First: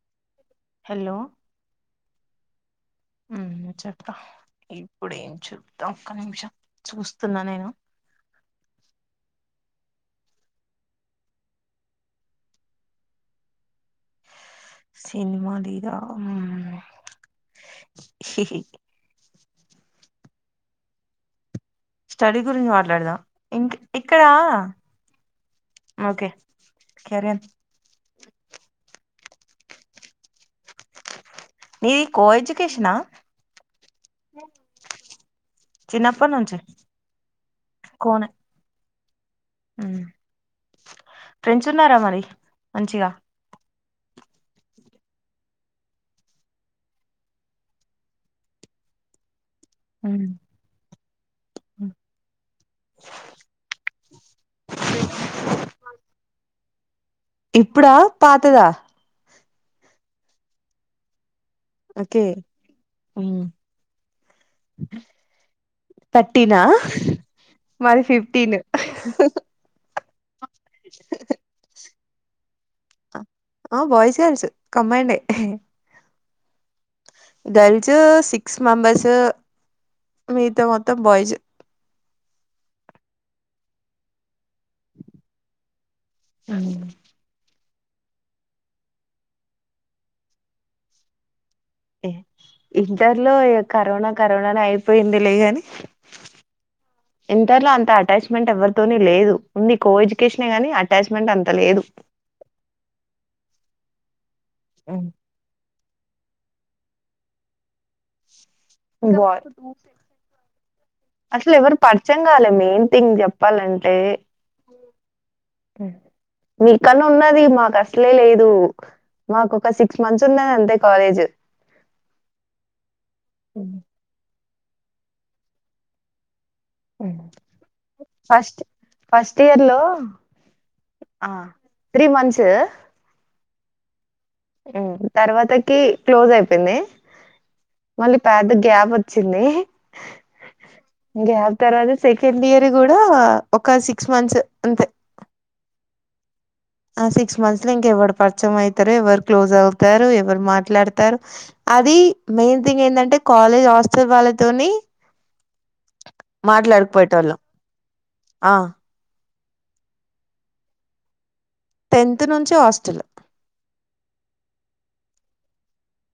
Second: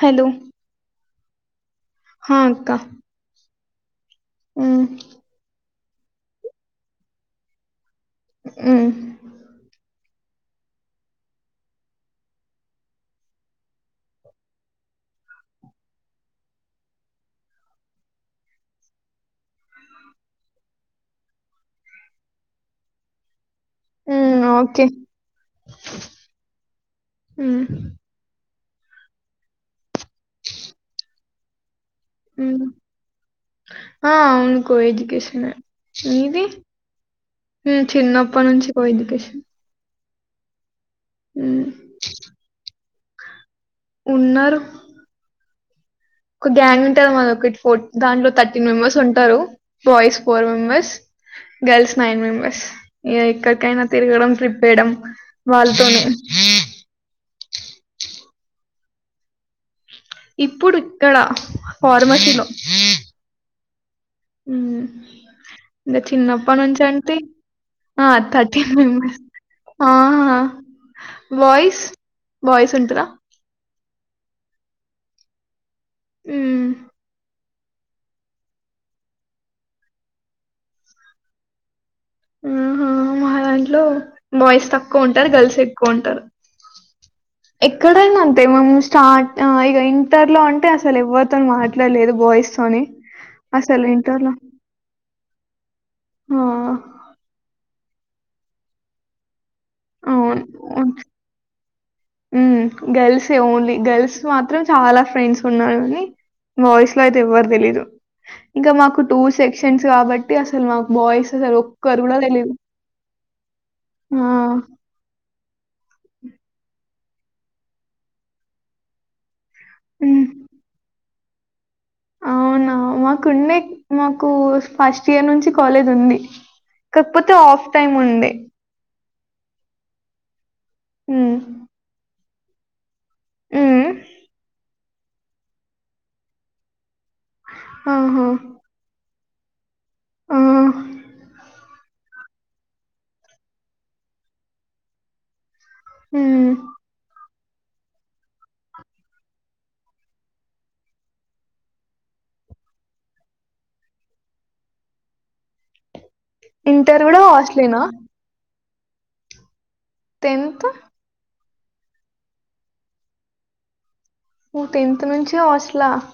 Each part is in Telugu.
హలో హలో హా అక్క చెప్పా మ్మ్ ఇప్పుడేం చూప్తా ఒక్క నిమిషం చూస్తున్నా నేను మ్మ్ సినిమాదిద హిహి స్టడీ గురించి మాట్లాడదాం ఇంక ఇక్కడ మ్మ్ ఓకే ఓకే కరియన్ మ్మ్ నీది కో మ్మ్ ఎడ్యుకేషనా ఆ అవునుకో ఎడ్యుకేషన్ చిన్నప్పటి మీది నుంచి కోనే చిన్నప్పనుంచి కో ఎడ్యుకేషనే మ్మ్ ఫ్రెండ్స్ ఉన్నారా మరి మంచిగా ఉన్నారు ఒక గ్యాంగ్ ఉంటంది మన ఒక ఫోర్ దాంట్లో థర్టీన్ మెంబెర్స్ ఉంటారు బాయి్స్ ఉమ్, ఫోర్ మెంబర్స్ ఉమ్. గర్ల్స్ నైన్ మెంబెర్స్ ఇ ఎక్కడికైనా తిరగడం ట్రిప్ వేయడం వాళ్ళతోనే ఇప్పుడా పాతదా ఇప్పుడు ఇక్కడ ఓకే ఫార్మసీలో ఉ ఇ చిన్నప్ప థర్టీనా మాది ఫిఫ్టీన్ నుంచింటిథర్టీన్బ ఆ ఆ వయిస్ బయిస్ ఉంటరా ఆ బోయిస్ గల్స్ కమ్మండే ఆ గర్ల్స్ సిక్స్ మెంబర్స్ మీత మొత్తం బాయ్స్్ ఆహా మాదాంట్లో బాయ్స్ తక్కువ ఉంటారు గర్ల్స్ ఎక్కువ ఉంటారు ఎక్కడైనా అంతే మే స్టార్ట్ ఇక ఇంటర్ లో అంటే అసలు ఎవరితో మాట్ ఇంటర్లో కరోనా ఇంటర్ లో కరోనానే అయిపోయింది లేగాని ఆ ఇంటర్లో అంత అటాచ్మెంట్ ఎవ్వరితోని లేదు ఉంది కో ఎడ్యుకేషనే గానీ అటాచ్మెంట్ అంత లేదు హ్మ్ గర్ల్సే ఓన్లీ గర్ల్స్ మాత్రం చాలా ఫ్రెండ్స్ ఉన్నారు కాని బాయ్స్ లో అయితే ఎవ్వరు తెలిదు ఇంకా మాకు టూ బాయ్ సెక్షన్స్ కాబట్టి అసలు మాకు బాయ్స్ అసలు ఒక్కరు కూడా తెలిదు అంటే హ్మ్ నీ కన్నా ఉన్నది మాకు అసలే లేదు మాకు ఒక సిక్స్ మంత్స్ ఉమ్ ఉన్నది అంతే కాలేజ్ అవునా మాకుండే మాకు ఫస్ట్ ఇయర్ నుంచి కాలేజ్ ఉంది కాకపోతే ఆఫ్ టైం ఉండే ఫస్ట్ ఫస్ట్ ఇయర్ లో ఆ ఉమ్, త్రీ మంత్స్ హ్మ్ హ్మ్ తర్వాతకి క్లోజ్ అయిపోయింది మళ్ళీ ఆహా, గ్యాప్ వ చ్చింది ఆ, గ్యాప్ తర్వాత సెకండ్ ఇయర్ కూడా ఒక సిక్స్ మంత్స్ అంతే [inaudible] ఊమ్ ఆ సిక్స్ మంత్స్ లో ఇంకెవరు పరిచయం అవుతారు ఎవరు క్లోజ్ అవుతారు ఎవరు మాట్లాడతారు అది మెయిన్ థింగ్ ఏంటంటే కాలేజ్ హాస్టల్ వాళ్ళతోని ఆ ఇంటర్ కూడా మాట్లాడకాపోయేటోళ్ళం హాస్టలేనా ఆ తెన్త్ టెన్త్ నుంచి హాస్టల్ నువ్వు టెన్త్ నుంచి హాస్టల్ ఆహ్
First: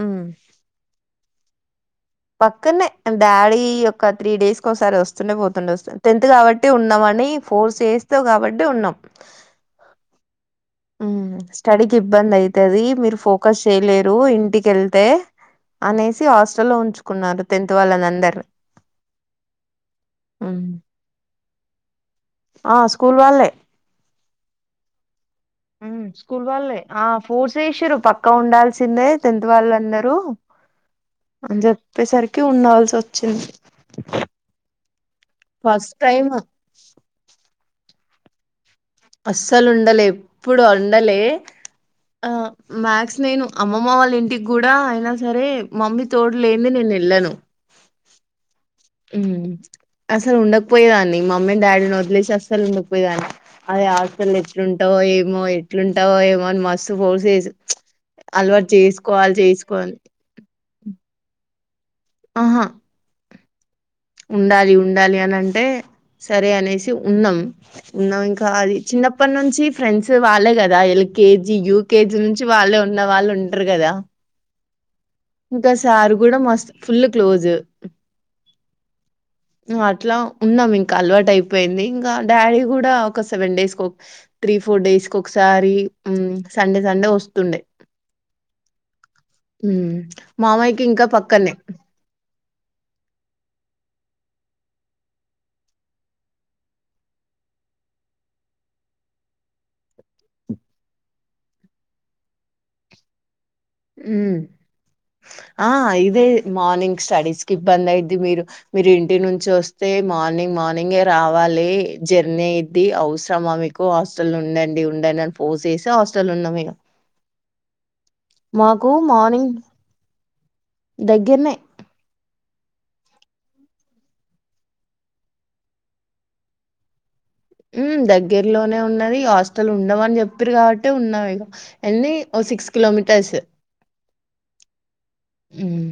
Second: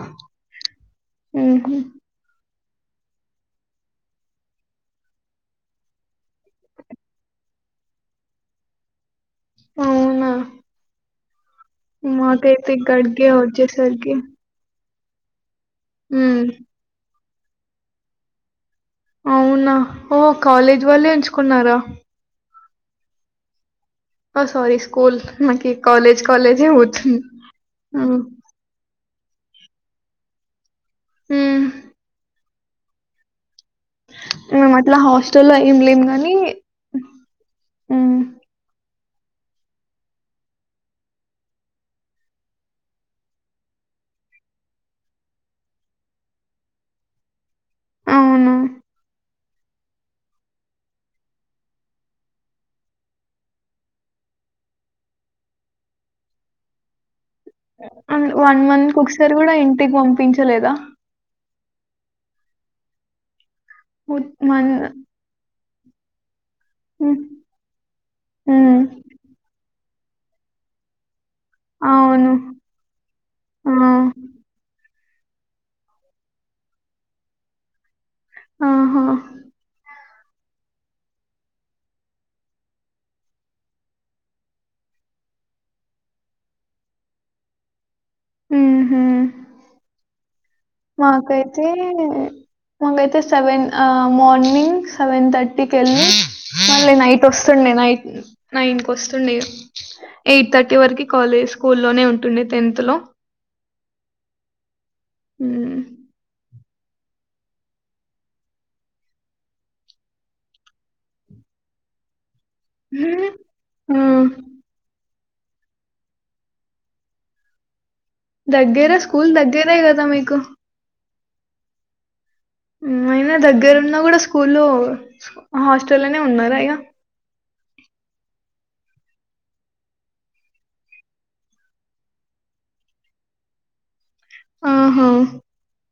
ఉమ్ హ్మ్ హు పక్కనే డాడీ ఒక త్రీ డేస్ ఒకసారి వస్తుండే పోతుండే వస్తుంది టెన్త్ కాబట్టి ఉన్నామని ఫోర్స్ చేస్త కాబట్టి ఉన్నాం అవునా ఉమ్ స్టడీకి ఇబ్బంది మాకైతే అవుతది మీరు గడిగే ఫోకస్ వచ్చేసరికి చేయలేరు ఇంటికెళ్తే తే అనేసి ఉమ్, హాస్టల్లో లో ఉంచుకున్నారు టెన్త్ వాళ్ళని అందరు అవునా ఓ కాలేజ్ వాళ్ళే ఉంచుకున్నారా ఆ స్కూల్ వాళ్ళే సారీ స్కూల్ నాకు ఉమ్ కాలేజ్ స్కూల్ కాలేజే వాళ్ళే ఆ పోతుంది ఫోర్స్ చేసిర్రు ఉమ్, పక్క ఉండాల్సిందే టెన్త్ వాళ్ళందరూ అని ఉమ్. చెప్పేసరికి ఉండాల్సి వచ్చింది మేము అట్లా హాస్టల్ల్లో ఏం ఫస్ట్ లేము టైం గాని హ్మ్ అస్సలు ఉండలే ఎప్పుడు ఉండలే ఆ మ్యాక్స్ నేను అమ్మమ్మ వాళ్ళ ఇంటికి కూడా అయినా సరే మమ్మీ తోడు లేంది నేను వెళ్ళను అవును ఉమ్ అసలు ఉండకపోయేదాన్ని మమ్మీని డాడీని వదిలేసి అస్సలు ఉండకపోయేదాన్ని అదే అసలు ఎట్లుంటావు ఏమో ఎట్లుంటావో ఏమో అని మస్తు ఫోర్స్ చేసి హ వన్ అలవాటు మంత్ ఒకసారి చేసుకోవాలి కూడా ఇంటికి చేసుకోవాలి పంపించలేదా ఆహా ఉ- మన్ ఉండాలి ఉండాలి అని అంటే సరే అనేసి ఉమ్, ఉన్నాం ఉన్నాం ఇంకా అది ఉమ్, చిన్నప్పటి నుంచి ఫ్రెండ్స్ వాళ్ళే కదా లకేజీ కేజీ యూకేజీ అవును నుంచి వాళ్ళే ఉన్న వాళ్ళు ఉంటారు ఆ, కదా ఇంకా సారు కూడా మస్తు ఫుల్ క్లోజ్ ఆహా నువ్ అట్లా ఉన్నాం ఇంకా అలవాటు అయిపోయింది ఇంకా డాడీ కూడా ఒక సెవెన్ డేస్కి త్రీ ఫోర్ డేస్ కి ఒకసారి ఒకసారి సండే సండే వస్తుండే ఊహు ఊ మాకైతే మొంగైతే సెవెన్ ఆ మార్నింగ్ సెవెన్ థర్టీకి వెళ్ళి మళ్ళీ నైట్ వస్తుండే నైట్ నైన్ కి వస్తుండే ఇగ ఎయిట్ థర్టీ వరకు కాలేజ్ స్కూల్లోనే ఉంటుండే టెన్త్ లో ఉ ఆ ఉమ్. ఇదే మార్నింగ్ స్టడీస్ కి ఇబ్బంది అయిద్ది మీరు మీరు ఇంటి నుంచి వస్తే మార్నింగ్ మార్నింగే రావాలి లీ జర్ నేటి అవసరమా మీకు ఉమ్. హాస్టల్ ఉండండి ఉండ‌ండి అని ఫోర్స్ చేస్తే హాస్టల్ ఉన్నాం ఇగ దగ్గరా స్కూల్ దగ్గరే గదా మీకు దగ్గర్నే ఉ అయినా దగ్గరున్న కూడా స్కూల్లు హాస్టల్నే ఉన్నారా ఇగా ఉ దగ్గరలోనే ఉన్నది ఇగ హాస్టల్ల ఉండమని చెప్పిరి కాబట్టే ఉన్నాం ఇగ ఎన్నీ వస్ సిక్స్ కిలోమీటర్స్ హుమ్మ్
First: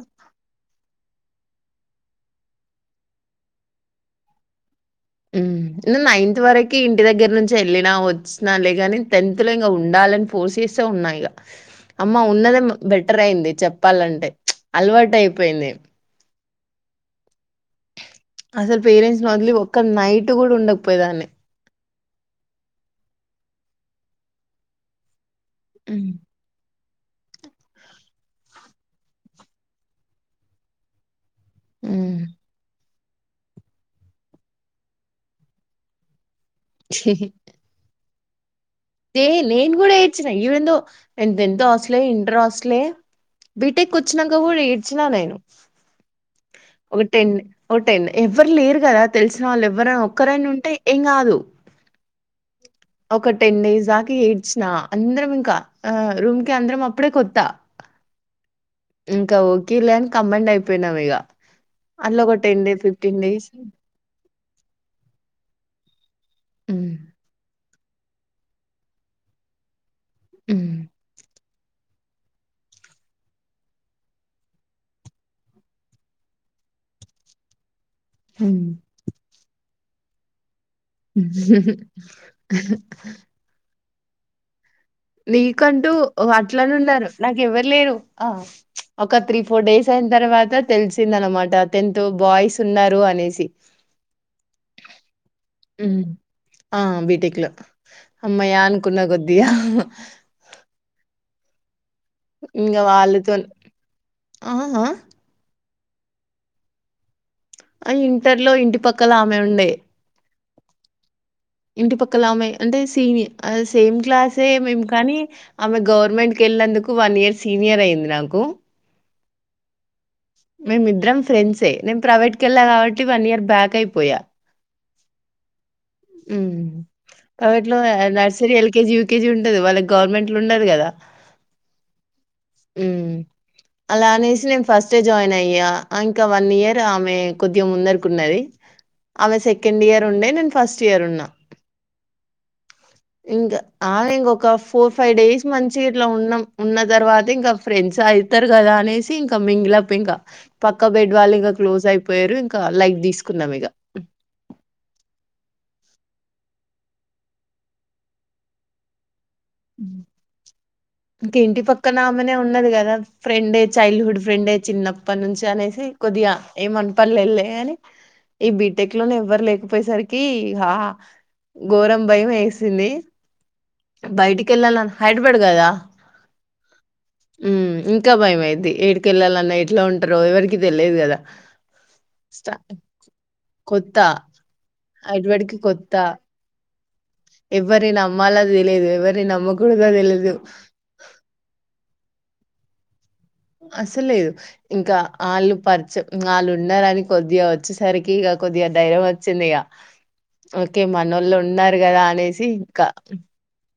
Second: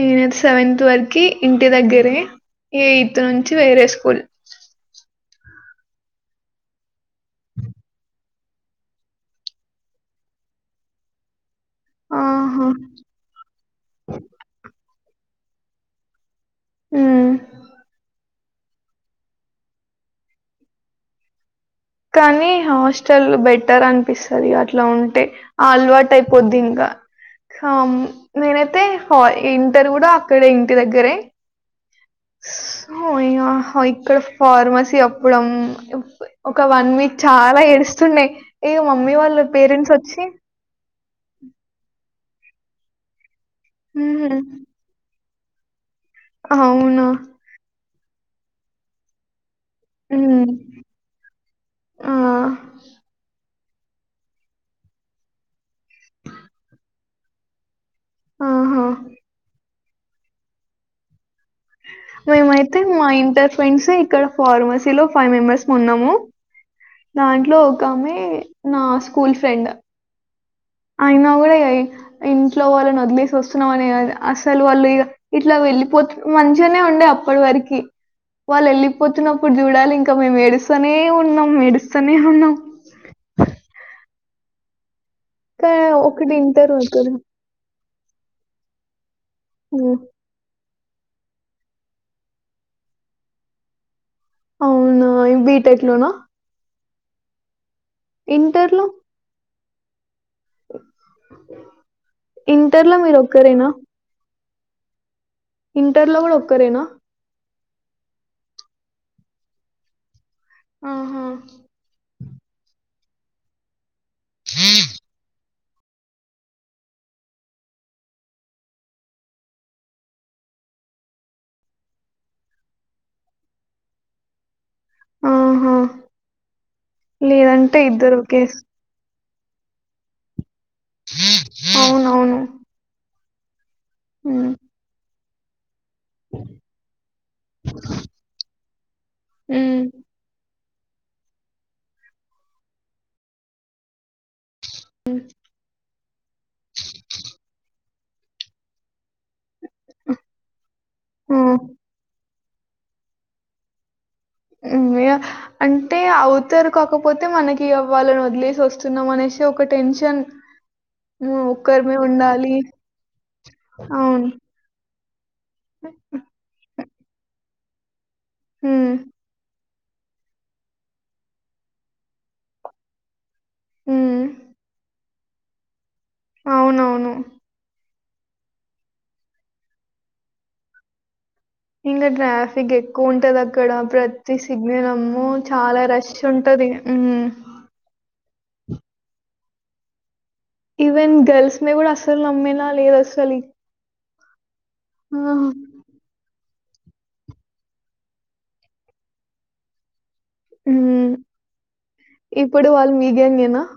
నేను సెవెన్త్ వర్ కి ఇంటి దగ్గరే ఎయిత్ నుంచి వేరే స్కూల్ ఉమ్ నే నైన్త్ వరకి ఇంటి దగ్గర నుంచి వెళ్ళినా వచ్చు నాన్లేగాని టెన్త్ లో ఇంగ ఉండాలని ఫోర్స్ చేస్సా ఉన్నా ఇగ అమ్మ ఆహా! ఉన్నదేమో బెటర్ అయింది చెప్పాలంటే ప్చ్ అలవాటు అయిపోయింది హ్మ్ అసలు పేరెంట్స్ ని వదిలి ఒక్క నైటు కూడా ఉండకపోయేదాన్ని కానీ హాస్టల్ బెటర్ అనిపిస్సది అట్ల ఉంటే ఆల్వాటు హ్మ్. అయిపోద్ది ఇంగా హమ్ నేనైతే హా ఇంటర్ కూడా అక్కడే ఇంటి దగ్గరే ఉమ్మ్ హో ఇగ ఇక్కడ ఫార్మసీ అప్పుడేం ఇప్ ఒక వన్ వీక్ చాలా ఏడుస్తుండే ఇగ మమ్మీ వే వాళ్ళ నేను పేరెంట్స్ కూడా వచ్చి ఏడ్చిన ఈవెన్ థో నేను టెన్త్ హాస్టలే ఇంటర్ హాస్టలే బీటెక్ హ్మ్ వచ్చినాంక కూడా ఏడ్చినా నేను ఒక అవునా టెన్ ఒక టెన్ ఎవ్వరు లేరు కదా తెలిసి నవాళ్ళు ఎవ్వరైనా ఒక్కరైనా హ్మ్ ఉంటే ఏం కాదు ఆ ఒక టెన్ డేస్ దాకి ఏడ్చినా అందరం ఇంకా ఆ రూమ్ కి అందరం అప్పుడే కొత్త ఆహా ఇంక ఓకేలే అని కంబైండ్ అయిపోయినాం ఇగ మేమైతే మా ఇంటర్ ఫ్రెండ్స్ ఇక్కడ ఫార్మసీ లో ఫైవ్ మెంబర్స్ ము ఉన్నాము దాంట్లో ఒక్కమే నా స్కూల్ ఫ్రెండ్ అయినా కూడా ఇగ ఇంట్లో వాళ్ళని వదిలేసి వస్తున్నామని అసలు వాళ్ళు ఇగ ఇట్లా వెళ్ళలిపోతు మంచిగానే ఉండే అప్పటి వరకి, వాళ్ళు వెళ్ళిపోతున్నప్పుడు చూడాలి ఇంకా మేము ఏడుస్తూ. స్తనే ఉన్నాం ఏడుస్తనే ఉన్నాం కా నీకంటూ ఒకటి ఇంటర్ అట్లన్న ఉన్నారు. ఒకరు నాకు ఎవ్వరు లేరు ఆ ఒక త్రీ ఫోర్ డేస్ హ్మ్ అయిన తర్వాత. తెలిసింది అనమాట టెన్త్ బాయ్స్ ఉన్నారు అనేసి అవునా బీటెక్ ఉమ్. లోనా ఆ బిటెక్ లో హమ్మయ్య ఇంటర్లో అనుకున్న కొద్దిగా ఇంగా ఇంటర్ లో మీరు వాళ్ళతోన్ ఒక్కరేనా ఆహా హా ఇంటర్లో కూడా ఒక్కరేనా ఆ ఇంటర్లో ఇంటి పక్కల ఆమె ఉండే ఆహా క్కలమె అంటే సీని ఆ సేమ్ క్లాసే మేం కానీ ఆమె గవర్మెంట్‌కి ఎళ్లినందుకు వ న్ ఇయర్ సీనియర్ అయింది నాకు మేమిద్దరం ఫ్రెండ్సే నేను ప్రైవేట్ కెళ్ళా కాబట్టి వన్ ఇయర్ బ్యాక్ అయిపోయా ఆహా హ్మ్ ప్రైవేట్లో లేదంటే ఇద్దరు ఒకే నర్సరి ఎల్కజీ యు కేజి ఉంటాది వాళ్ళకి గవర్మెంట్లో ఉండదు కదా అవునవును అలా అనేసి హ్మ్ నేను ఫస్ట్ ఏ జాయిన్ అయ్యా ఇంకా వన్ ఇయర్ ఆమె కొద్దిగా ముందరకున్నది ఆమె హ్మ్ సెకండ్ ఇయర్ ఉండే నేను ఫస్ట్ ఇయర్ ఉన్నా ఇంకా ఆ ఇంకొక ఫోర్ ఫైవ్ డేస్ మంచి ఇట్లా ఉన్నాం ఉన్న తర్వాత ఇంకా ఫ్రెండ్స్ అ‌యితారు కదా అనేసి ఇంకా మింగిలప్ ఇంకా పక్క బెడ్ వాళ్ళు ఆ ఇంకా క్లోజ్ అయిపోయారు ఇంకా లైక్ తీసుకుందాం ఇగ హమ్మయ్య అంటే అవుతారు కాకపోతే మనకి వాళ్ళను వదిలేసి వస్తున్నామనేసి ఒక టెన్షన్ ఇంక హ్మ్ ఇంటి ఒక్కరమే పక్కనమెనే ఉండాలి ఉన్నది కదా ఫ్రెండే చైల్డ్హుడ్ అవును ఫ్రెండే చిన్న ప్పనుంచి అనేసి కొద్దిగా ఏ మన పల్లెలో అని ఈ హ్మ్ బీటెక్లోనే ఎవ్వరు లేక పోయేసరికి హ ఘోరం భయమేసింది హ్మ్ బయటికి ఎళ్లాలన్న హైడ్రబాడ్ కదా అవునవును. హ్మ్ ఇం కా భయం అయిది ఎడికెళ్ళాలన్నా ఎట్లా ఉంటారో ఎవరికి తెలియదు కదా ఇంకా స్టా ట్రాఫిక్ ఎక్కువ ఉంటది అక్కడ కొత్త ప్రతి సిగ్నల్ అమ్మో ఎటువడికి చాలా కొత్త రష్ ఉంటది హ్మ్. మ్మలో తెలియదు ఎవర్ని నమ్మకూడదో తెలిదు ఈవెన్ గర్ల్స్‌ని కూడా అసలు నమ్మేలా లేదు అస అసలు లేదు ఇంకా ఆ! ఆళ్లు పరచు ఇంగ ఆళ్లు ఉండారని కొద్దిగా వచ్చేసరికి ఇక కొద్దిగా ధైర్యం వచ్చింది ఇగ ఓకే హ్మ్. మనోళ్ళు ఉన్నారు కదా అనేసి ఇంకా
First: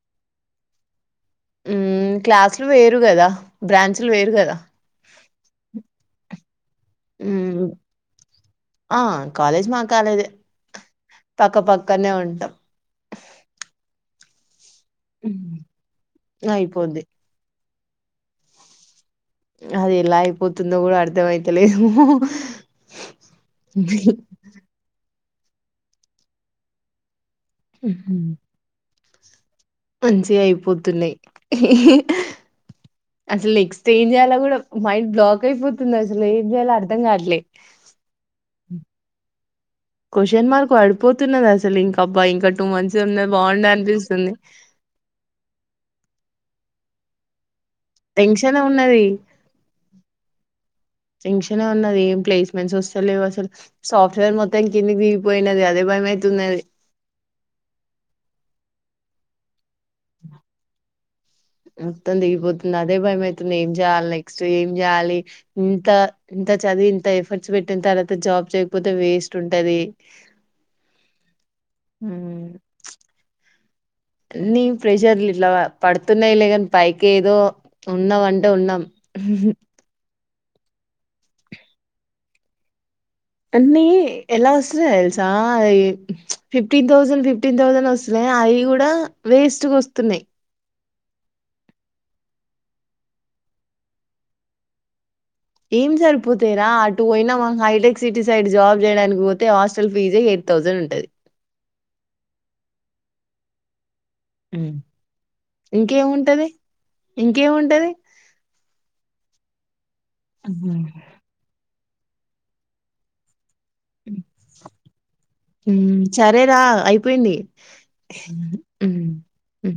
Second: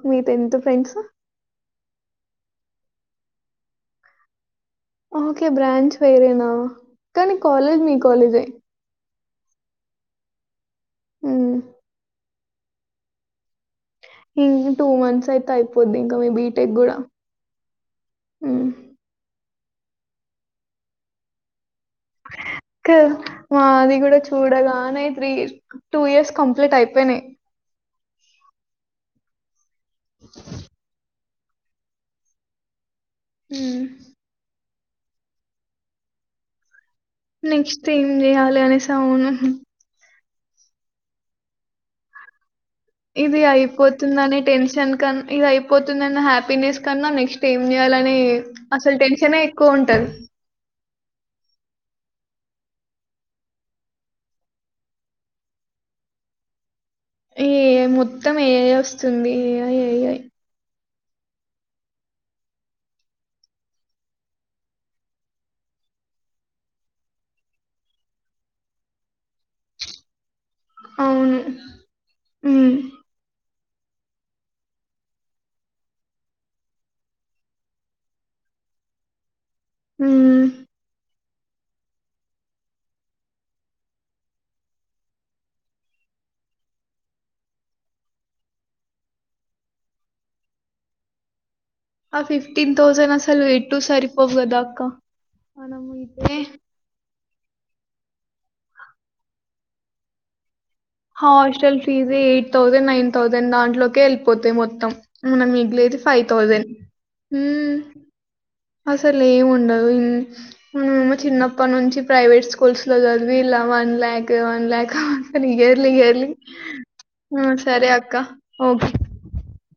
మీతో టెన్త్ ఫ్రెండ్సు హ్మ్ క్లాసులు వేరు కదా బ్రాంచ్లు వేరు కదా ఓకే బ్రాంచ్ వేరేనా కానీ మ్మ్ కాలేజ్ మీ కాలేజే ఆ కాలేజ్ మా కాలేజే హ్మ్. పక్కపక్కనే ఉంటాం ఇంగ్ టూ మంత్స్ అయితే మ్మ్. అయిపోద్ది ఇంకా మీ బీటెక్ కూడా అయిపోద్ది హ్మ్ అది ఎలా అయిపోతుందో కూడా అర్థంమైతలే తే మాది కూడా చూడగానే త్రీ టూ ఇయర్స్ కంప్లీట్ అయిపోయినాయ్ హుమ్మ్ మంచిగా అయిపోతున్నాయి అసలు హ్మ్. నెక్స్ట్ ఏం చేయాలా కూడా మైండ్ బ్లాక్ అయిపోతుంది అసలు ఏం చేయాలో అ నెక్స్ట్ ఏం చెయాలి అనేసి అవును క్వశ్చన్ మార్క్ పడిపోతున్నది అసలు ఇంక అబ్బా ఇంకా టూ మంత్స్ ఉన్నది ఇది బాగుండు అనిపిస్తుంది అయిపోతుందని టెన్షన్ కన్ ఇది అయిపోతుందన్న హ్యాపీనెస్ కన్నా నెక్స్ ఏం చేయాలని టెన్షన్ అసలు ఉన్నది టెన్షనే ఎక్కువ ఉంటది టేంక్షనే ఉన్నది ఏం ప్లేస్మెంట్స్ వస్తాలేవు అసలు సాఫ్ట్వేర్ మొత్తం ఇంకిందకి దిగిపోయినది అదే‌ భయ మైతున్నది ఏ మొత్తం ఏఐ వస్తుంది ఇగ మొత్తం దిగిపోతుంది అదే భయమైతుంది ఏం చేయాలి నెక్స్ట్ ఏం చేయాలి ఇంత ఇం త చదివి ఇంత ఎఫర్ట్స్ పెట్టిన తర్వాత జాబ్ చేయకపోతే వేస్ట్ ఉంటది అవును హ్మ్ అన్నీ ప్రెషర్లు ఇట్లా పడుతున్నాయిలే కానీ పైకి ఏదో ఉన్నాం అంటే ఉన్నాం ఉహు హ్మ్ హ్మ్ అన్ని ఎలా వస్తున్నాయ్ తెలుసా ఈ ఫిఫ్టీన్ థౌసండ్ ఫిఫ్టీన్ థౌసండ్ వస్తున్నాయ్ అ అవి కూడా వేస్ట్గా వస్తుంది ఆ ఫిఫ్టీన్ థౌసండ్ అసలు వేట్టు సారిపోవ్ గదా అక్క ఏం మనమైతే సరిపోతేయిరా అటు పోయినామా హైటెక్ సిటీ సైడ్ జాబ్ చేయడానికి పోతే హాస్టల్ ఫీజే ఎయిట్ థౌజండ్ ఉంటది హాస్టల్ ఫీజే ఎయిట్ థౌండ్ నైన్ థౌసండ్ దాంలోకిల్ పోతే ఉమ్. మొత్తం మనం మిగిలేది ఫైవ్ ఇంకేముంటది థౌజండ్ ఉమ్ ఇంకేముంటది అసలు ఏమి ఉండదు ఉమ్ మేము చిన్నప్పటి నుంచి ప్రైవేట్ స్కూల్స్ లో చదివి ఇలా వన్ ల్యాక్ వన్ ల్యాక్ అ ఇయర్లీ ఉమ్, ఇయర్లీ సరేరా అయిపోయింది ఆ సరే అక్క ఒకే ఉమ్, ఉమ్.